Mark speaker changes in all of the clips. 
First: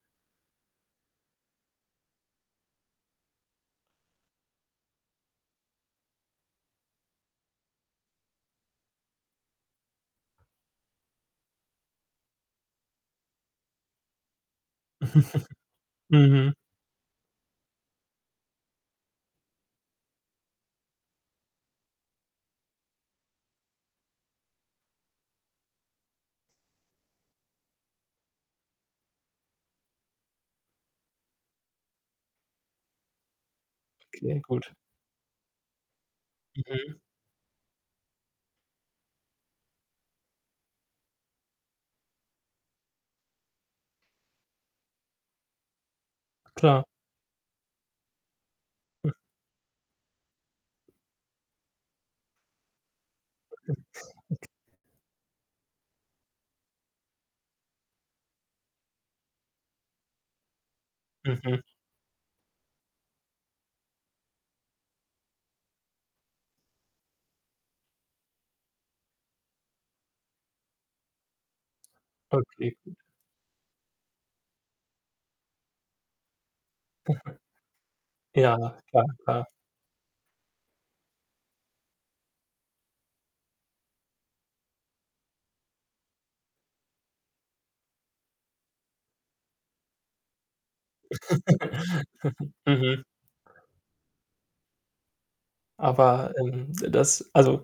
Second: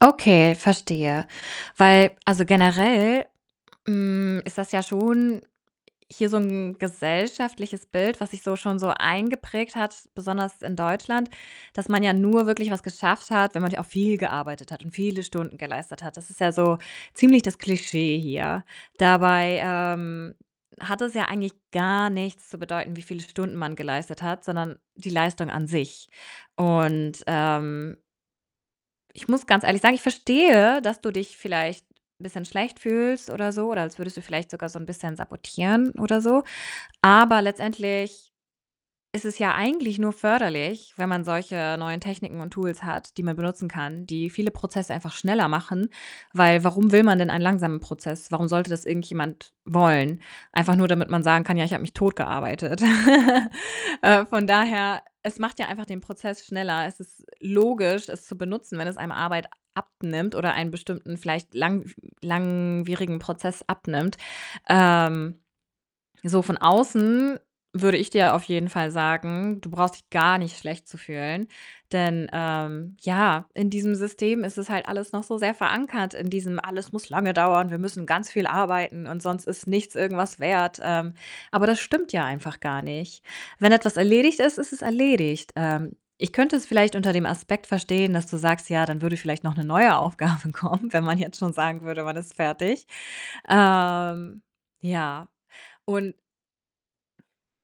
Speaker 1: Okay, verstehe. Weil also, generell, hm, ist das ja schon hier so 'n gesellschaftliches Bild, was sich so schon so eingeprägt hat, besonders in Deutschland, dass man ja nur wirklich was geschafft hat, wenn man ja auch viel gearbeitet hat und viele Stunden geleistet hat. Das ist
Speaker 2: Mhm.
Speaker 1: ja so ziemlich das Klischee hier. Dabei, ähm, hat es ja eigentlich gar nichts zu bedeuten, wie viele Stunden man geleistet hat, sondern die Leistung an sich und, ähm ich muss ganz ehrlich sagen, ich verstehe, dass du dich vielleicht bisschen schlecht fühlst oder so oder als würdest du
Speaker 2: Okay,
Speaker 1: vielleicht
Speaker 2: gut.
Speaker 1: sogar so 'n bisschen sabotieren oder so.
Speaker 2: Mhm.
Speaker 1: Aber letztendlich ist es ja eigentlich nur förderlich, wenn man solche neuen Techniken und Tools hat, die man benutzen kann, die viele Prozesse einfach schneller machen. Weil
Speaker 2: Klar.
Speaker 1: warum will man denn einen langsamen Prozess? Warum sollte das irgendjemand wollen? Einfach nur, damit man sagen kann: „Ja, habe mich tot gearbeitet.“ Äh, von
Speaker 2: [unintelligible]
Speaker 1: daher, es macht ja einfach den Prozess schneller. Es ist logisch, es zu benutzen, wenn es einem Arbeit abnimmt oder einen bestimmten, vielleicht
Speaker 2: Mhm.
Speaker 1: langw langwierigen Prozess abnimmt. Ähm, so von außen würde ich dir auf jeden Fall sagen, du brauchst dich gar nicht schlecht zu fühlen. Denn
Speaker 2: Ok,
Speaker 1: ähm,
Speaker 2: gut.
Speaker 1: ja, in diesem System ist es halt alles noch so sehr verankert in diesem: „Alles muss lange dauern, wir müssen ganz viel
Speaker 2: Ja, klar,
Speaker 1: arbeiten und
Speaker 2: klar.
Speaker 1: sonst ist nichts irgendwas wert.“ Ähm, aber das stimmt ja einfach gar nicht. Wenn etwas erledigt ist, ist es erledigt. Ähm, ich könnte es vielleicht unter dem Aspekt verstehen, dass du sagst: „Ja, dann würde vielleicht noch 'ne neue Aufgabe kommen“, wenn man jetzt schon sagen würde, man ist fertig.
Speaker 2: Mhm.
Speaker 1: Ähm, ja, und
Speaker 2: Aber, ähm, das also,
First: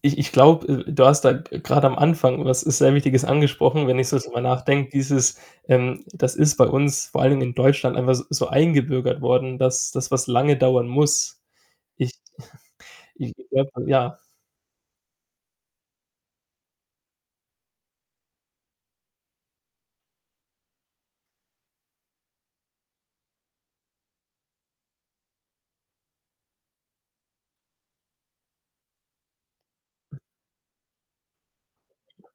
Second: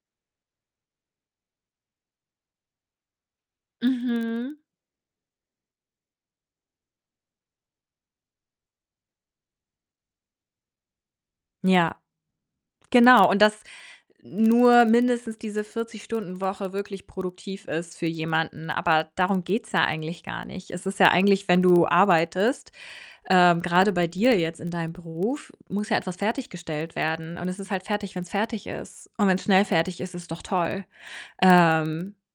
Speaker 2: ich ich glaube, äh, du hast da, äh, grad am Anfang was sehr Wichtiges angesprochen, wenn ich so drüber
Speaker 1: Mhm.
Speaker 2: nachdenke, dieses, ähm das ist bei uns vor allen Dingen in Deutschland einfach s so eingebürgert worden, dass dass was lange dauern muss.
Speaker 1: Ja,
Speaker 2: Ich
Speaker 1: genau
Speaker 2: ich
Speaker 1: und dass
Speaker 2: [unintelligible] ja.
Speaker 1: nur mindestens diese 40- Stunden-Woche wirklich produktiv ist für jemanden, aber darum geht's ja eigentlich gar nicht. Es ist ja eigentlich, wenn du arbeitest ähm, grade bei dir jetzt in deinem Beruf muss ja etwas fertiggestellt werden und es ist halt fertig, wenn's fertig ist und wenn's schnell fertig ist, ist doch toll. Ähm